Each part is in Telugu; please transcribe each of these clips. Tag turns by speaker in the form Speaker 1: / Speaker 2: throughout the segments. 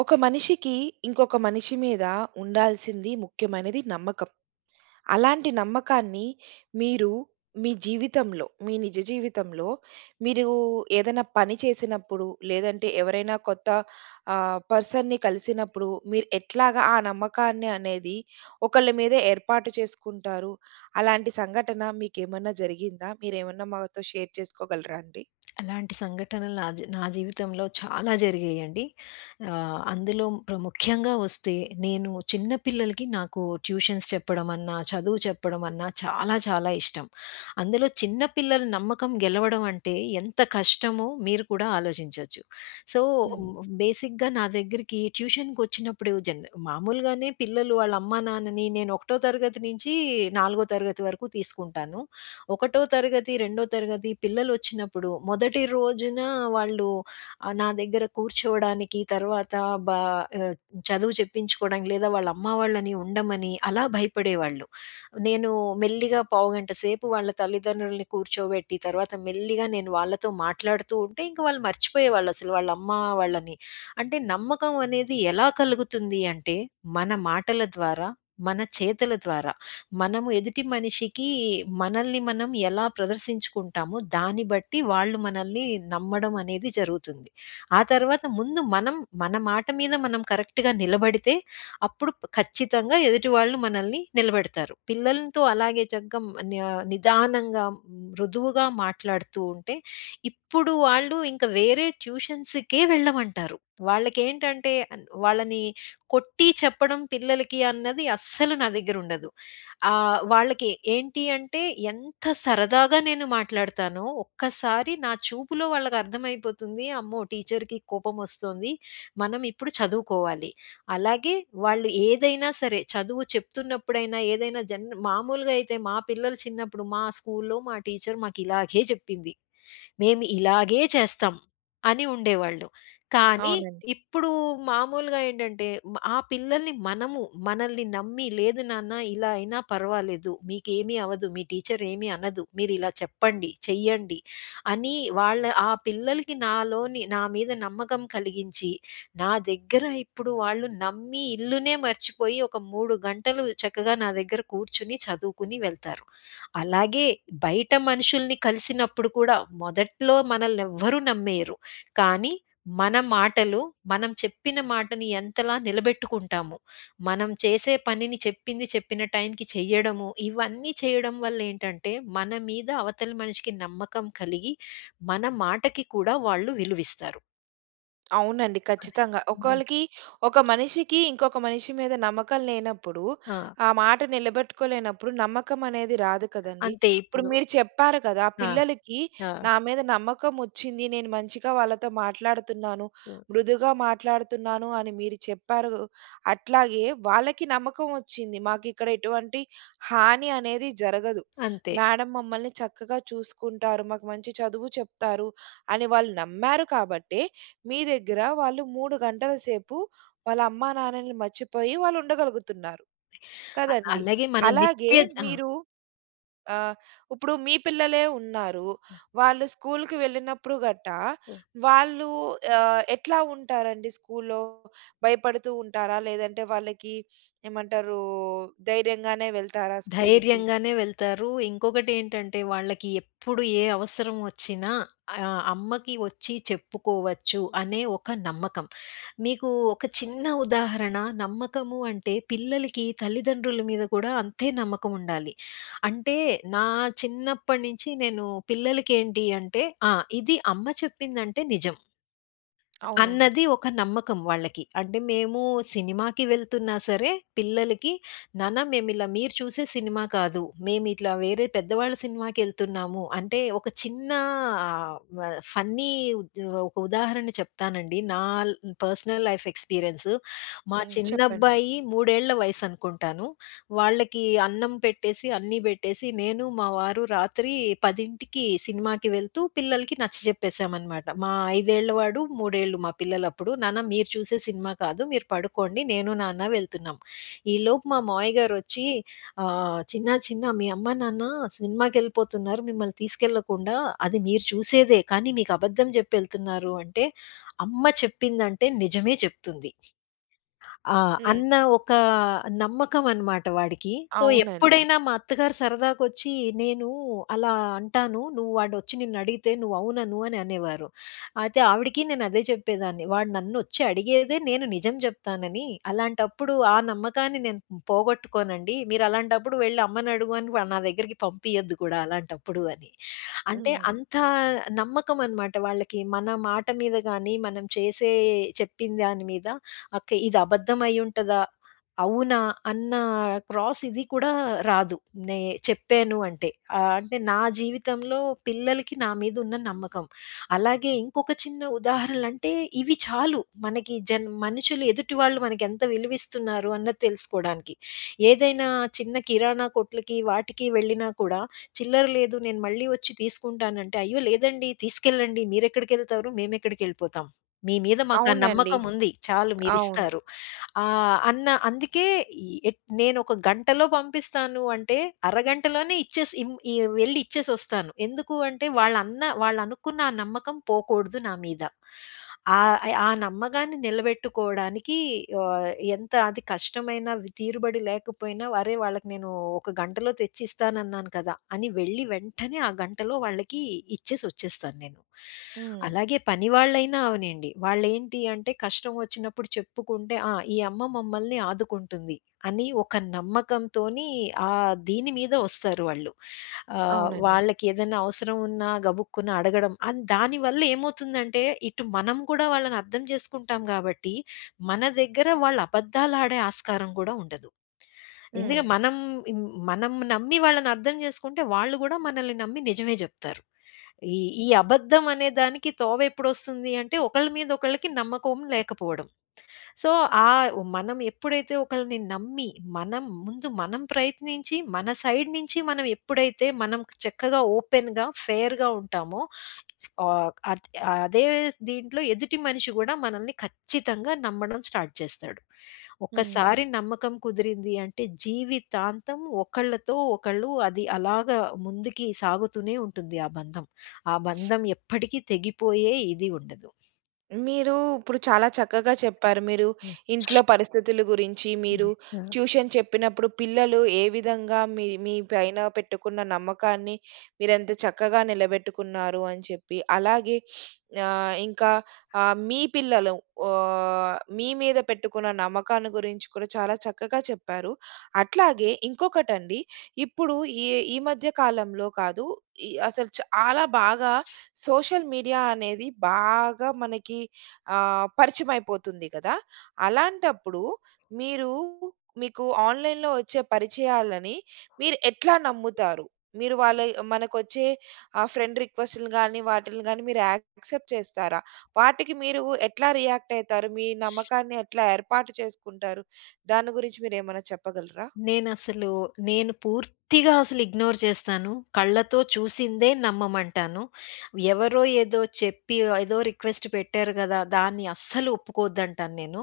Speaker 1: ఒక మనిషికి ఇంకొక మనిషి మీద ఉండాల్సింది ముఖ్యమైనది నమ్మకం. అలాంటి నమ్మకాన్ని మీరు మీ జీవితంలో, మీ నిజ జీవితంలో మీరు ఏదైనా పని చేసినప్పుడు, లేదంటే ఎవరైనా కొత్త పర్సన్‌ని కలిసినప్పుడు మీరు ఎట్లాగా ఆ నమ్మకాన్ని అనేది ఒకళ్ళ మీద ఏర్పాటు చేసుకుంటారు? అలాంటి సంఘటన మీకేమన్నా జరిగిందా? మీరేమన్నా మాతో షేర్ చేసుకోగలరా అండి?
Speaker 2: అలాంటి సంఘటనలు నా జీవితంలో చాలా జరిగాయండి. అందులో ముఖ్యంగా వస్తే నేను చిన్న పిల్లలకి నాకు ట్యూషన్స్ చెప్పడమన్నా, చదువు చెప్పడమన్నా చాలా చాలా ఇష్టం. అందులో చిన్న పిల్లల నమ్మకం గెలవడం అంటే ఎంత కష్టమో మీరు కూడా ఆలోచించొచ్చు. సో,
Speaker 1: హ్మ్.
Speaker 2: హ్మ్, బేసిక్‌గా నా దగ్గరికి ట్యూషన్‌కొచ్చినప్పుడు మామూలుగానే పిల్లలు వాళ్ళ అమ్మా, నాన్నని నేను ఒకటో తరగతి నుంచి నాలుగో తరగతి వరకు తీసుకుంటాను. ఒకటో తరగతి, రెండో తరగతి పిల్లలొచ్చినప్పుడు మొదటి రోజున వాళ్ళు నా దగ్గర కూర్చోవడానికి, తర్వాత బా ఆహ్, చదువు చెప్పించుకోవడానికి లేదా వాళ్ళ అమ్మ వాళ్ళని ఉండమని అలా భయపడేవాళ్ళు. నేను మెల్లిగా పావుగంట సేపు వాళ్ళ తల్లిదండ్రులని కూర్చోబెట్టి, తర్వాత మెల్లిగా నేను వాళ్ళతో మాట్లాడుతూ ఉంటే ఇంక వాళ్ళు మర్చిపోయేవాళ్ళు అసలు వాళ్ళ అమ్మ వాళ్ళని. అంటే నమ్మకం అనేది ఎలా కలుగుతుంది అంటే, మన మాటల ద్వారా, మన చేతల ద్వారా. మనము ఎదుటి మనిషికి మనల్ని మనం ఎలా ప్రదర్శించుకుంటామో దాన్ని బట్టి వాళ్ళు మనల్ని నమ్మడం అనేది జరుగుతుంది. ఆ తర్వాత ముందు మనం మన మాట మీద మనం కరెక్ట్‌గా నిలబడితే అప్పుడు ఖచ్చితంగా ఎదుటి వాళ్ళు మనల్ని నిలబెడతారు. పిల్లలతో అలాగే చక్కగా న్య నిదానంగా మృదువుగా మాట్లాడుతూ ఉంటే ఇప్పుడు వాళ్ళు ఇంకా వేరే ట్యూషన్స్‌కే వెళ్ళమంటారు. వాళ్ళకేంటంటే వాళ్ళని కొట్టి చెప్పడం పిల్లలకి అన్నది అస్సలు నా దగ్గరుండదు. వాళ్ళకి ఏంటి అంటే ఎంత సరదాగా నేను మాట్లాడతానో ఒక్కసారి నా చూపులో వాళ్ళకర్థమైపోతుంది. అమ్మో! టీచర్‌కి కోపమొస్తోంది. మనం ఇప్పుడు చదువుకోవాలి. అలాగే వాళ్ళు ఏదైనా సరే చదువు చెప్తున్నప్పుడైనా ఏదైనా మామూలుగా అయితే మా పిల్లలు చిన్నప్పుడు మా స్కూల్‌లో మా టీచర్ మాకిలాగే చెప్పింది. మేము ఇలాగే చేస్తాం అని ఉండేవాళ్ళు. కానీ
Speaker 1: అవునండి.
Speaker 2: ఇప్పుడు మామూలుగా ఏంటంటే ఆ పిల్లల్ని మనము మనల్ని నమ్మి లేదు నాన్న ఇలా అయినా పర్వాలేదు. మీకేమీ అవ్వదు. మీ టీచర్ ఏమీ అనదు. మీరిలా చెప్పండి, చెయ్యండి అని వాళ్ళ ఆ పిల్లలకి నాలోని నా మీద నమ్మకం కలిగించి నా దగ్గర ఇప్పుడు వాళ్ళు నమ్మి ఇల్లునే మర్చిపోయి ఒక 3 గంటలు చక్కగా నా దగ్గర కూర్చొని చదువుకుని వెళ్తారు. అలాగే బయట మనుషుల్ని కలిసినప్పుడు కూడా మొదట్లో మనల్నెవ్వరూ నమ్మేయరు. కానీ మన మాటలు, మనం చెప్పిన మాటని ఎంతలా నిలబెట్టుకుంటాము. మనం చేసే పనిని చెప్పింది చెప్పిన టైంకి చెయ్యడము, ఇవన్నీ చేయడం వల్లేంటంటే మన మీద అవతలి మనిషికి నమ్మకం కలిగి మన మాటకి కూడా వాళ్ళు విలువిస్తారు.
Speaker 1: అవునండి.
Speaker 2: అదే.
Speaker 1: ఖచ్చితంగా.
Speaker 2: హ్మ్.
Speaker 1: ఒకళ్ళకి ఒక మనిషికి ఇంకొక మనిషి మీద నమ్మకం లేనప్పుడు,
Speaker 2: ఆ!
Speaker 1: ఆ మాట నిలబెట్టుకోలేనప్పుడు నమ్మకం అనేది రాదు కదండీ!
Speaker 2: అంతే
Speaker 1: ఇప్పుడు
Speaker 2: ఇప్పుడు.
Speaker 1: మీరు చెప్పారు కదా! ఆ
Speaker 2: ఆ!
Speaker 1: పిల్లలకి
Speaker 2: ఆ!
Speaker 1: నా మీద నమ్మకం ఒచ్చింది. నేను మంచిగా వాళ్ళతో మాట్లాడుతున్నాను.
Speaker 2: హ్మ్.
Speaker 1: మృదుగా మాట్లాడుతున్నాను అని మీరు చెప్పారు. అట్లాగే వాళ్ళకి నమ్మకం ఒచ్చింది. మాకిక్కడ ఎటువంటి హాని అనేది జరగదు.
Speaker 2: అంతే.
Speaker 1: మేడం మమ్మల్ని చక్కగా చూసుకుంటారు. మాకు మంచి చదువు చెప్తారు అని వాళ్ళు నమ్మారు కాబట్టే మీ దగ్గర వాళ్ళు 3 గంటల సేపు వాళ్ళ అమ్మా నాన్నలని మర్చిపోయి వాళ్ళు ఉండగలుగుతున్నారు కదండీ.
Speaker 2: అలాగే మన
Speaker 1: అలాగే
Speaker 2: నిత్య.
Speaker 1: మీరు ఆహ్, ఇప్పుడు మీ పిల్లలే ఉన్నారు. వాళ్ళు స్కూలుకి వెళ్ళినప్పుడు గట్టా
Speaker 2: ఆ!
Speaker 1: వాళ్ళు ఎట్లా ఉంటారండి స్కూలులో? భయపడుతూ ఉంటారా? లేదంటే వాళ్ళకి ఏమంటారు ధైర్యంగానే వెళ్తారా స్కూలుకి?
Speaker 2: ధైర్యంగానే వెళ్తారు. ఇంకొకటేంటంటే వాళ్ళకి ఎప్పుడు ఏ అవసరం వచ్చినా అమ్మకి వచ్చి చెప్పుకోవచ్చు అనే ఒక నమ్మకం. మీకు ఒక చిన్న ఉదాహరణ నమ్మకము అంటే పిల్లలకి తల్లిదండ్రుల మీద కూడా అంతే నమ్మకం ఉండాలి. అంటే నా చిన్నప్పటి నుంచి నేను పిల్లలకేంటి అంటే ఆ! ఇది అమ్మ చెప్పిందంటే నిజం.
Speaker 1: అవునండి.
Speaker 2: అన్నది ఒక నమ్మకం వాళ్ళకి. అంటే మేము సినిమాకి వెళ్తున్నా సరే, పిల్లలకి నాన్న మేమిలా మీరు చూసే సినిమా కాదు. మేమిట్లా వేరే పెద్దవాళ్ళ సినిమాకెళ్తున్నాము. అంటే ఒక చిన్న ఆహ్, వ ఫన్నీ ఉద్ ఒక ఉదాహరణ చెప్తానండి. నా పర్సనల్ లైఫ్ ఎక్స్‌పీరియన్స్. మా
Speaker 1: హ్మ్. చెప్పండి.
Speaker 2: చిన్నబ్బాయి 3 ఏళ్ల వయసనుకుంటాను. వాళ్ళకి అన్నం పెట్టేసి, అన్నీ బెట్టేసి, నేను మా వారు రాత్రి 10కి సినిమాకి వెళ్తూ పిల్లలకి నచ్చజెప్పేసామనమాట. మా 5 ఏళ్ల వాడు, 3 ఏళ్ళు మా పిల్లలప్పుడు. "నాన్న మీరు చూసే సినిమా కాదు. మీరు పడుకోండి. నేను, నాన్న వెళ్తున్నాం." ఈలోపు మా మావయ్య గారొచ్చి "చిన్నా, చిన్నా మీ అమ్మ, నాన్న సినిమాకెళ్ళిపోతున్నారు. మిమ్మల్ని తీసుకెళ్ళకుండా. అది మీరు చూసేదే. కానీ మీకు అబద్ధం జెప్పెళ్తున్నారు" అంటే, అమ్మ చెప్పిందంటే నిజమే చెప్తుంది. ఆ!
Speaker 1: హ్మ్.
Speaker 2: అన్న ఒక నమ్మకం అనమాట వాడికి. సో,
Speaker 1: అవునండి.
Speaker 2: ఎప్పుడైనా మా అత్తగారు సరదాకొచ్చి నేను అలా అంటాను. నువ్వు వాడొచ్చి నిన్నడిగితే నువ్వు అవునను అని అనేవారు. అయితే ఆవిడకి నేను అదే చెప్పేదాన్ని. వాడు నన్నొచ్చి అడిగేదే నేను నిజం జెప్తానని. అలాంటప్పుడు ఆ నమ్మకాన్ని నేను పోగొట్టుకోనండి. మీరలాంటప్పుడు వెళ్లి అమ్మనడుగు అని నా దగ్గరికి పంపియద్దు కూడా అలాంటప్పుడు అని. అంటే
Speaker 1: హ్మ్.
Speaker 2: అంత నమ్మకం అనమాట వాళ్ళకి. మన మాట మీద గాని, మనం చేసే చెప్పిన దాని మీద ఓకే. ఇది అబద్ధం అయ్యుంటదా? అవునా? అన్న క్రాస్ ఇది కూడా రాదు. నే చెప్పాను అంటే. అంటే నా జీవితంలో పిల్లలకి నా మీద ఉన్న నమ్మకం. అలాగే ఇంకొక చిన్న ఉదాహరణలంటే ఇవి చాలు. మనకి మనుషులు ఎదుటి వాళ్ళు మనకెంత విలువిస్తున్నారు అన్నది తెలుసుకోడానికి. ఏదైనా చిన్న కిరాణా కొట్లకి వాటికి వెళ్ళినా కూడా చిల్లర లేదు నేను మళ్ళీ వచ్చి తీసుకుంటానంటే, అయ్యో! లేదండి తీసుకెళ్ళండి మీరెక్కడికెళ్తారు మేమెక్కడికెళ్ళిపోతాం. మీ మీద మాకా
Speaker 1: అవునండి.
Speaker 2: నమ్మకముంది చాలు
Speaker 1: అవును.
Speaker 2: మీరిస్తారు. ఆ! అన్న అందుకే ఈ ఎట్ నేనొక గంటలో పంపిస్తాను అంటే, అరగంటలోనే ఇచ్చేసి ఇమ్ ఈ వెళ్లి ఇచ్చేసొస్తాను. ఎందుకు అంటే, వాళ్ళన్న వాళ్ళనుకున్న ఆ నమ్మకం పోకూడదు నా మీద. ఆహ్, ఆ నమ్మకాన్ని నిలబెట్టుకోవడానికి ఆహ్, ఎంత అది కష్టమైనా, తీరుబడి లేకపోయినా, అరే! వాళ్ళకి నేను ఒక గంటలో తెచ్చిస్తానన్నాను కదా! అని వెళ్లి వెంటనే ఆ గంటలో వాళ్ళకి ఇచ్చేసొచ్చేస్తాను నేను.
Speaker 1: హ్మ్.
Speaker 2: అలాగే పనివాళ్ళైనా అవనండి. వాళ్ళేంటి అంటే కష్టం వచ్చినప్పుడు చెప్పుకుంటే, ఆ! ఈ అమ్మ మమ్మల్ని ఆదుకుంటుంది అని ఒక నమ్మకంతోని ఆ దీని మీద వస్తారు వాళ్ళు.
Speaker 1: అవునండి.
Speaker 2: వాళ్ళకి ఏదైనా అవసరం ఉన్నా గబుక్కున అడగడం. దానివల్ల ఏమవుతుందంటే ఇటు మనం కూడా వాళ్ళని అర్థం చేసుకుంటాం గాబట్టి, మన దగ్గర వాళ్ళు అబద్ధాలాడే ఆస్కారం గూడా ఉండదు. ఎందుక
Speaker 1: హ్మ్.
Speaker 2: మనం, మనం నమ్మి వాళ్ళని అర్థం చేసుకుంటే వాళ్ళు గూడా మనల్ని నమ్మి నిజమే జెప్తారు. ఈ ఈ అబద్ధం అనే దానికి తోవ ఎప్పుడొస్తుంది అంటే ఒకళ్ళ మీద ఒకళ్ళకి నమ్మకం లేకపోవడం. సో, ఆహ్, మనం ఎప్పుడైతే ఒకళ్ళని నమ్మి, మనం ముందు మనం ప్రయత్నించి, మన సైడ్ నుంచి మనం ఎప్పుడైతే మనం చక్కగా ఓపెన్‌గా, ఫెయిర్‌గా ఉంటామో ఆహ్, అద్ అదే దీంట్లో ఎదుటి మనిషి గూడా మనల్ని ఖచ్చితంగా నమ్మడం స్టార్ట్ చేస్తాడు.
Speaker 1: హ్మ్.
Speaker 2: ఒక్కసారి నమ్మకం కుదిరింది అంటే జీవితాంతం ఒకళ్ళతో ఒకళ్ళు అది అలాగా ముందుకి సాగుతూనే ఉంటుంది ఆ బంధం. ఆ బంధం ఎప్పటికీ తెగిపోయే ఇది ఉండదు.
Speaker 1: మీరు ఇప్పుడు చాలా చక్కగా చెప్పారు. మీరు
Speaker 2: హ్మ్.
Speaker 1: ఇంట్లో పరిస్థితుల గురించి, మీరు
Speaker 2: అది. ఆ!
Speaker 1: ట్యూషన్ చెప్పినప్పుడు పిల్లలు ఏ విధంగా మీ మీ పైన పెట్టుకున్న నమ్మకాన్ని మీరెంత చక్కగా నిలబెట్టుకున్నారు అని చెప్పి, అలాగే ఇంకా మీ పిల్లలు మీ మీద పెట్టుకున్న నమ్మకాన్ని గురించి కూడా చాలా చక్కగా చెప్పారు. అట్లాగే ఇంకొకటండి, ఇప్పుడు ఈ ఈ మధ్య కాలంలో కాదు, ఈ అసలు చాలా బాగా సోషల్ మీడియా అనేది బాగా మనకి పరిచయమైపోతుంది కదా! అలాంటప్పుడు మీరు మీకు ఆన్‌లైన్‌లో వచ్చే పరిచయాలని మీరు ఎట్లా నమ్ముతారు? మీరు వాళ్ళ మనకొచ్చే ఫ్రెండ్ రిక్వెస్ట్‌లు గాని, వాటిల్ని గాని మీరు యాక్సెప్ట్ చేస్తారా? వాటికి మీరు ఎట్లా రియాక్ట్ అయితారు? మీ నమ్మకాన్ని ఎట్లా ఏర్పాటు చేసుకుంటారు? దాని గురించి మీరేమైనా చెప్పగలరా?
Speaker 2: నేనసలు నేను పూర్తిగా అసలు ఇగ్నోర్ చేస్తాను. కళ్ళతో చూసిందే నమ్మమంటాను. ఎవరో ఏదో చెప్పి ఏదో రిక్వెస్ట్ పెట్టారు గదా! దాన్ని అస్సలు ఒప్పుకోవద్దంటాను నేను.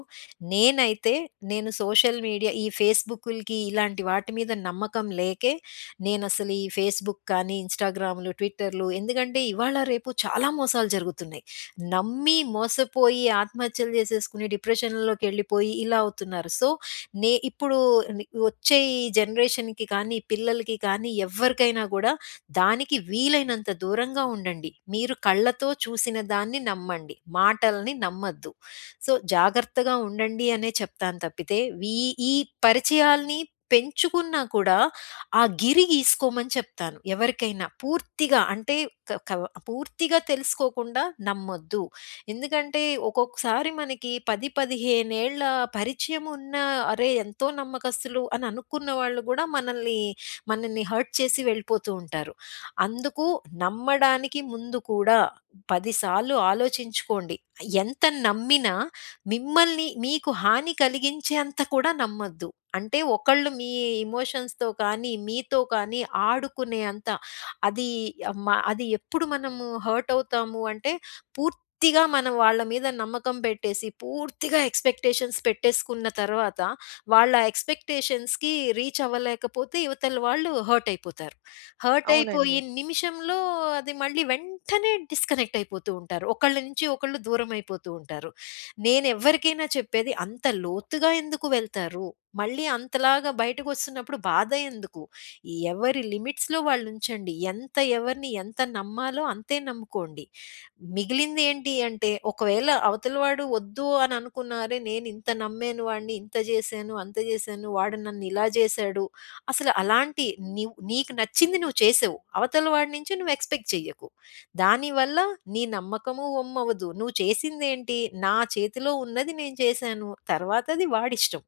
Speaker 2: నేనైతే నేను సోషల్ మీడియా ఈ ఫేస్‌బుకులకి ఇలాంటి వాటి మీద నమ్మకం లేకే నేనసలు ఈ ఫేస్‌బుక్ కానీ, ఇన్‌స్టాగ్రామ్‌లు, ట్విట్టర్‌లు ఎందుకంటే ఇవాళ రేపు చాలా మోసాలు జరుగుతున్నాయి. నమ్మి మోసపోయి ఆత్మహత్యలు చేసేసుకుని డిప్రెషన్‌లోకెళ్ళిపోయి ఇలా అవుతున్నారు. సో, ఇప్పుడు వచ్చే ఈ జనరేషన్‌కి కానీ, పిల్లలకి కానీ ఎవ్వరికైనా గూడా దానికి వీలైనంత దూరంగా ఉండండి. మీరు కళ్ళతో చూసిన దాన్ని నమ్మండి. మాటల్ని నమ్మద్దు. సో, జాగ్రత్తగా ఉండండి అనే చెప్తాను తప్పితే వీ ఈ పరిచయాల్ని పెంచుకున్నా కూడా ఆ గిరి గీసుకోమని చెప్తాను. ఎవరికైనా పూర్తిగా అంటే క కవ పూర్తిగా తెలుసుకోకుండా నమ్మొద్దు. ఎందుకంటే ఒక్కొక్కసారి మనకి 10, 15 ఏళ్ల పరిచయం ఉన్న అరే! ఎంతో నమ్మకస్తులు అని అనుకున్న వాళ్ళు గూడా మనల్ని, హర్ట్ చేసి వెళ్ళిపోతూ ఉంటారు. అందుకు నమ్మడానికి ముందు కూడా 10 సార్లు ఆలోచించుకోండి. ఎంత నమ్మినా మిమ్మల్ని మీకు హాని కలిగించేంత కూడా నమ్మొద్దు. అంటే ఒకళ్ళు మీ ఎమోషన్స్‌తో కానీ, మీతో కానీ ఆడుకునేంత అది అది ఎప్పుడు మనము హర్ట్ అవుతాము అంటే పూర్తి పూర్తిగా మనం వాళ్ళ మీద నమ్మకం పెట్టేసి, పూర్తిగా ఎక్స్‌పెక్టేషన్స్ పెట్టేసుకున్న తర్వాత, వాళ్ళ ఎక్స్‌పెక్టేషన్స్‌కి రీచ్ అవ్వలేకపోతే ఇవతల వాళ్ళు హర్ట్ అయిపోతారు. హర్ట్ అయిపోయి
Speaker 1: అవునండి.
Speaker 2: నిమిషంలో అది మళ్ళీ వెంటనే డిస్కనెక్ట్ అయిపోతూ ఉంటారు. ఒకళ్ళ నుంచి ఒకళ్ళు దూరం అయిపోతూ ఉంటారు. నేనెవ్వరికైనా చెప్పేది అంత లోతుగా ఎందుకు వెళ్తారు? మళ్ళీ అంతలాగా బయటకొస్తున్నప్పుడు బాధ ఎందుకు? ఎవరి లిమిట్స్‌లో వాళ్ళుంచండి. ఎంత ఎవరిని ఎంత నమ్మాలో అంతే నమ్ముకోండి. మిగిలింది ఏంటి అంటే, ఒకవేళ అవతల వాడు వద్దు అని అనుకున్నా, అరే! నేనింత నమ్మాను వాడిని, ఇంత చేశాను, అంత చేశాను, వాడు నన్నిలా చేశాడు. అసలు అలాంటి నీవు నీకు నచ్చింది నువ్వు చేసావు. అవతల వాడి నుంచి నువ్వు ఎక్స్‌పెక్ట్ చెయ్యకు. దానివల్ల నీ నమ్మకము వమ్మవ్వదు. నువ్వు చేసిందేంటి? నా చేతిలో ఉన్నది నేను చేశాను. తర్వాతది వాడిష్టం.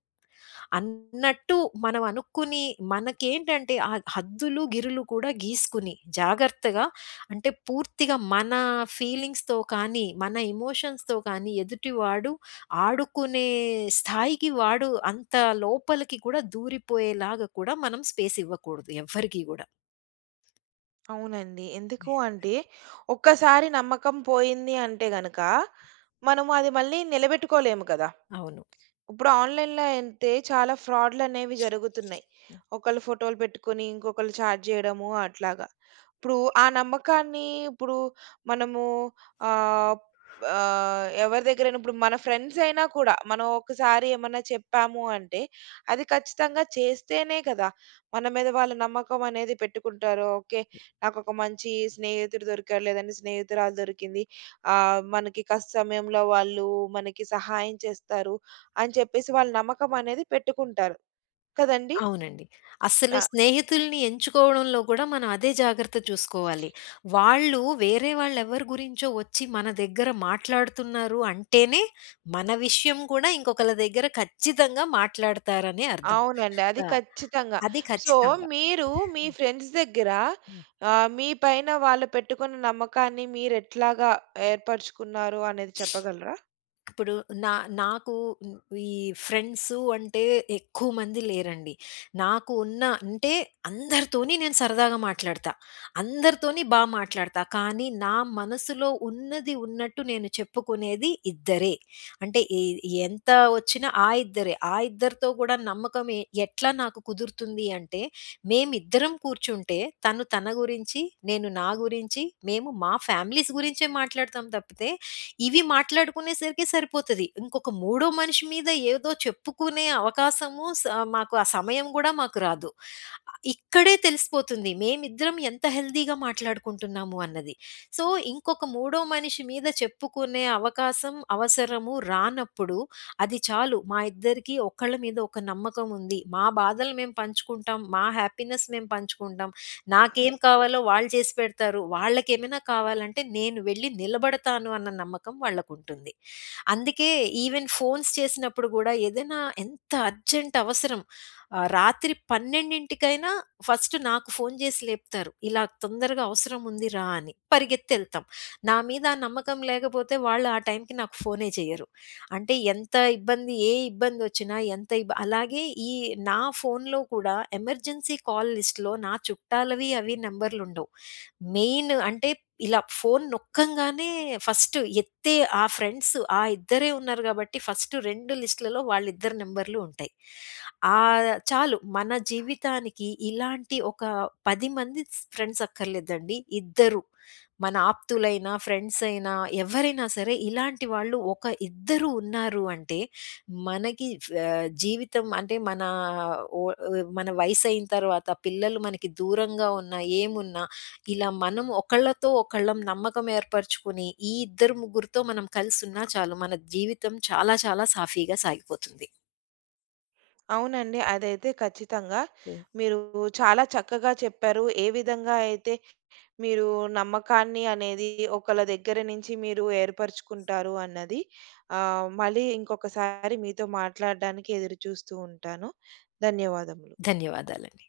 Speaker 2: అన్నట్టు మనం అనుకుని మనకేంటంటే ఆ హద్దులు, గిరులు కూడా గీసుకుని జాగ్రత్తగా అంటే పూర్తిగా మన ఫీలింగ్స్‌తో కానీ, మన ఎమోషన్స్‌తో కానీ ఎదుటివాడు ఆడుకునే స్థాయికి వాడు అంత లోపలికి కూడా దూరిపోయేలాగా కూడా మనం స్పేస్ ఇవ్వకూడదు ఎవ్వరికీ గూడా.
Speaker 1: అవునండి. ఎందుకు అంటే, ఒక్కసారి నమ్మకం పోయింది అంటే గనక, మనము అది మళ్ళీ నిలబెట్టుకోలేము కదా!
Speaker 2: అవును.
Speaker 1: ఇప్పుడు ఆన్‌లైన్‌లో అయితే చాలా ఫ్రాడ్‌లనేవి జరుగుతున్నాయి. ఒకళ్ళు ఫోటోలు పెట్టుకొని, ఇంకొకళ్ళు చాట్ జేయడము అట్లాగా. ఇప్పుడు ఆ నమ్మకాన్ని ఇప్పుడు మనము ఆహ్, ఎవరి దగ్గరైనా ఇప్పుడు మన ఫ్రెండ్స్ అయినా కూడా, మనం ఒకసారి ఏమన్నా చెప్పాము అంటే, అది ఖచ్చితంగా చేస్తేనే కదా! మన మీద వాళ్ళు నమ్మకం అనేది పెట్టుకుంటారు. ఓకే. నాకొక మంచి స్నేహితుడు దొరికారు, లేదంటే స్నేహితురాలు దొరికింది. మనకి కష్ట సమయంలో వాళ్ళు మనకి సహాయం చేస్తారు అని చెప్పేసి వాళ్ళు నమ్మకం అనేది పెట్టుకుంటారు. కదండీ!
Speaker 2: అవునండి. అస్సలు
Speaker 1: ఆ!
Speaker 2: స్నేహితుల్ని ఎంచుకోవడంలో గూడా మనం అదే జాగ్రత్త చూసుకోవాలి. వాళ్ళు వేరే వాళ్ళెవరి గురించో వచ్చి మన దగ్గర మాట్లాడుతున్నారు అంటేనే, మన విషయం గూడా ఇంకొకళ్ళ దగ్గర ఖచ్చితంగా మాట్లాడతారనే అర్థం.
Speaker 1: అవునండి. అది
Speaker 2: ఆ!
Speaker 1: ఖచ్చితంగా.
Speaker 2: అది
Speaker 1: సో,
Speaker 2: ఖచ్చితంగా.
Speaker 1: మీరు మీ ఫ్రెండ్స్ దగ్గర మీ పైన వాళ్ళు పెట్టుకున్న నమ్మకాన్ని మీరెట్లాగా ఏర్పరుచుకున్నారు అనేది చెప్పగలరా?
Speaker 2: ఇప్పుడు నా నాకు హ్మ్, ఈ ఫ్రెండ్సు అంటే ఎక్కువ మంది లేరండి. నాకు ఉన్న అంటే అందరితోని నేను సరదాగా మాట్లాడతా. అందరితోని మాట్లాడతా. కానీ నా మనసులో ఉన్నది ఉన్నట్టు నేను చెప్పుకునేది ఇద్దరే. అంటే ఎంత వచ్చినా ఆ ఇద్దరే. ఆ ఇద్దరితో కూడా నమ్మకం ఎట్లా నాకు కుదురుతుంది అంటే మేమిద్దరం కూర్చుంటే తను తన గురించి, నేను నా గురించి, మేము మా ఫ్యామిలీస్ గురించే మాట్లాడతాం తప్పితే ఇవి మాట్లాడుకునేసరికి సరిపోతది. ఇంకొక మూడో మనిషి మీద ఏదో చెప్పుకునే అవకాశము మాకు ఆ సమయం గూడా మాకు రాదు. ఇక్కడే తెలిసిపోతుంది మేమిద్దరం ఎంత హెల్తీగా మాట్లాడుకుంటున్నాము అన్నది. సో, ఇంకొక మూడో మనిషి మీద చెప్పుకునే అవకాశం, అవసరము రానప్పుడు అది చాలు మా ఇద్దరికీ ఒకళ్ళ మీద ఒక నమ్మకం ఉంది. మా బాధలు మేము పంచుకుంటాం. మా హ్యాపీనెస్ మేము పంచుకుంటాం. నాకేం కావాలో వాళ్ళు చేసి పెడతారు. వాళ్ళకేమైనా కావాలంటే నేను వెళ్లి నిలబడతాను అన్న నమ్మకం వాళ్ళకుంటుంది. అందుకే ఈవెన్ ఫోన్స్ చేసినప్పుడు గూడా ఏదైనా ఎంత అర్జెంట్ అవసరం రాత్రి 12:00కైనా ఫస్ట్ నాకు ఫోను చేసి లేపుతారు. ఇలా తొందరగా అవసరం ఉంది రా అని. పరిగెత్తెళ్తాం. నా మీద ఆ నమ్మకం లేకపోతే వాళ్ళు ఆ టైంకి నాకు ఫోనే చేయరు. అంటే ఎంత ఇబ్బంది ఏ ఇబ్బందొచ్చినా ఎంత ఇబ్ అలాగే ఈ నా ఫోనులో కూడా ఎమర్జెన్సీ కాల్ లిస్ట్‌లో నా చుట్టాలవి అవి నంబర్లుండవు. మెయిన్ అంటే ఇలా ఫోను నొక్కంగానే ఫస్ట్ ఎత్తే ఆ ఫ్రెండ్స్ ఆ ఇద్దరే ఉన్నారు గాబట్టి ఫస్ట్ 2 లిస్ట్‌లలో వాళ్ళిద్దరి నంబర్‌లు ఉంటాయి. చాలు మన జీవితానికి ఇలాంటి ఒక 10 మంది ఫ్రెండ్స్ అక్కర్లేదండి. ఇద్దరు మన ఆప్తులైన, ఫ్రెండ్స్ అయినా ఎవరైనా సరే ఇలాంటి వాళ్ళు ఒక ఇద్దరు ఉన్నారు అంటే మనకి జీవితం అంటే ఓ మన వయసయిన తర్వాత పిల్లలు మనకి దూరంగా ఉన్నా, ఏమున్నా ఇలా మనం ఒకళ్ళతో ఒకళ్ళం నమ్మకం ఏర్పరచుకుని, ఈ ఇద్దరు ముగ్గురితో మనం కలిసున్నా చాలు. మన జీవితం చాలా చాలా సాఫీగా సాగిపోతుంది.
Speaker 1: అవునండి. అదైతే ఖచ్చితంగా.
Speaker 2: హ్మ్.
Speaker 1: మీరు చాలా చక్కగా చెప్పారు. ఏ విధంగా అయితే మీరు నమ్మకాన్ని అనేది ఒకళ్ళ దగ్గర నుంచి మీరు ఏర్పరుచుకుంటారు అన్నది. మళ్ళీ ఇంకొకసారి మీతో మాట్లాడడానికి ఎదురు చూస్తూ ఉంటాను. ధన్యవాదములు.
Speaker 2: ధన్యవాదాలండి.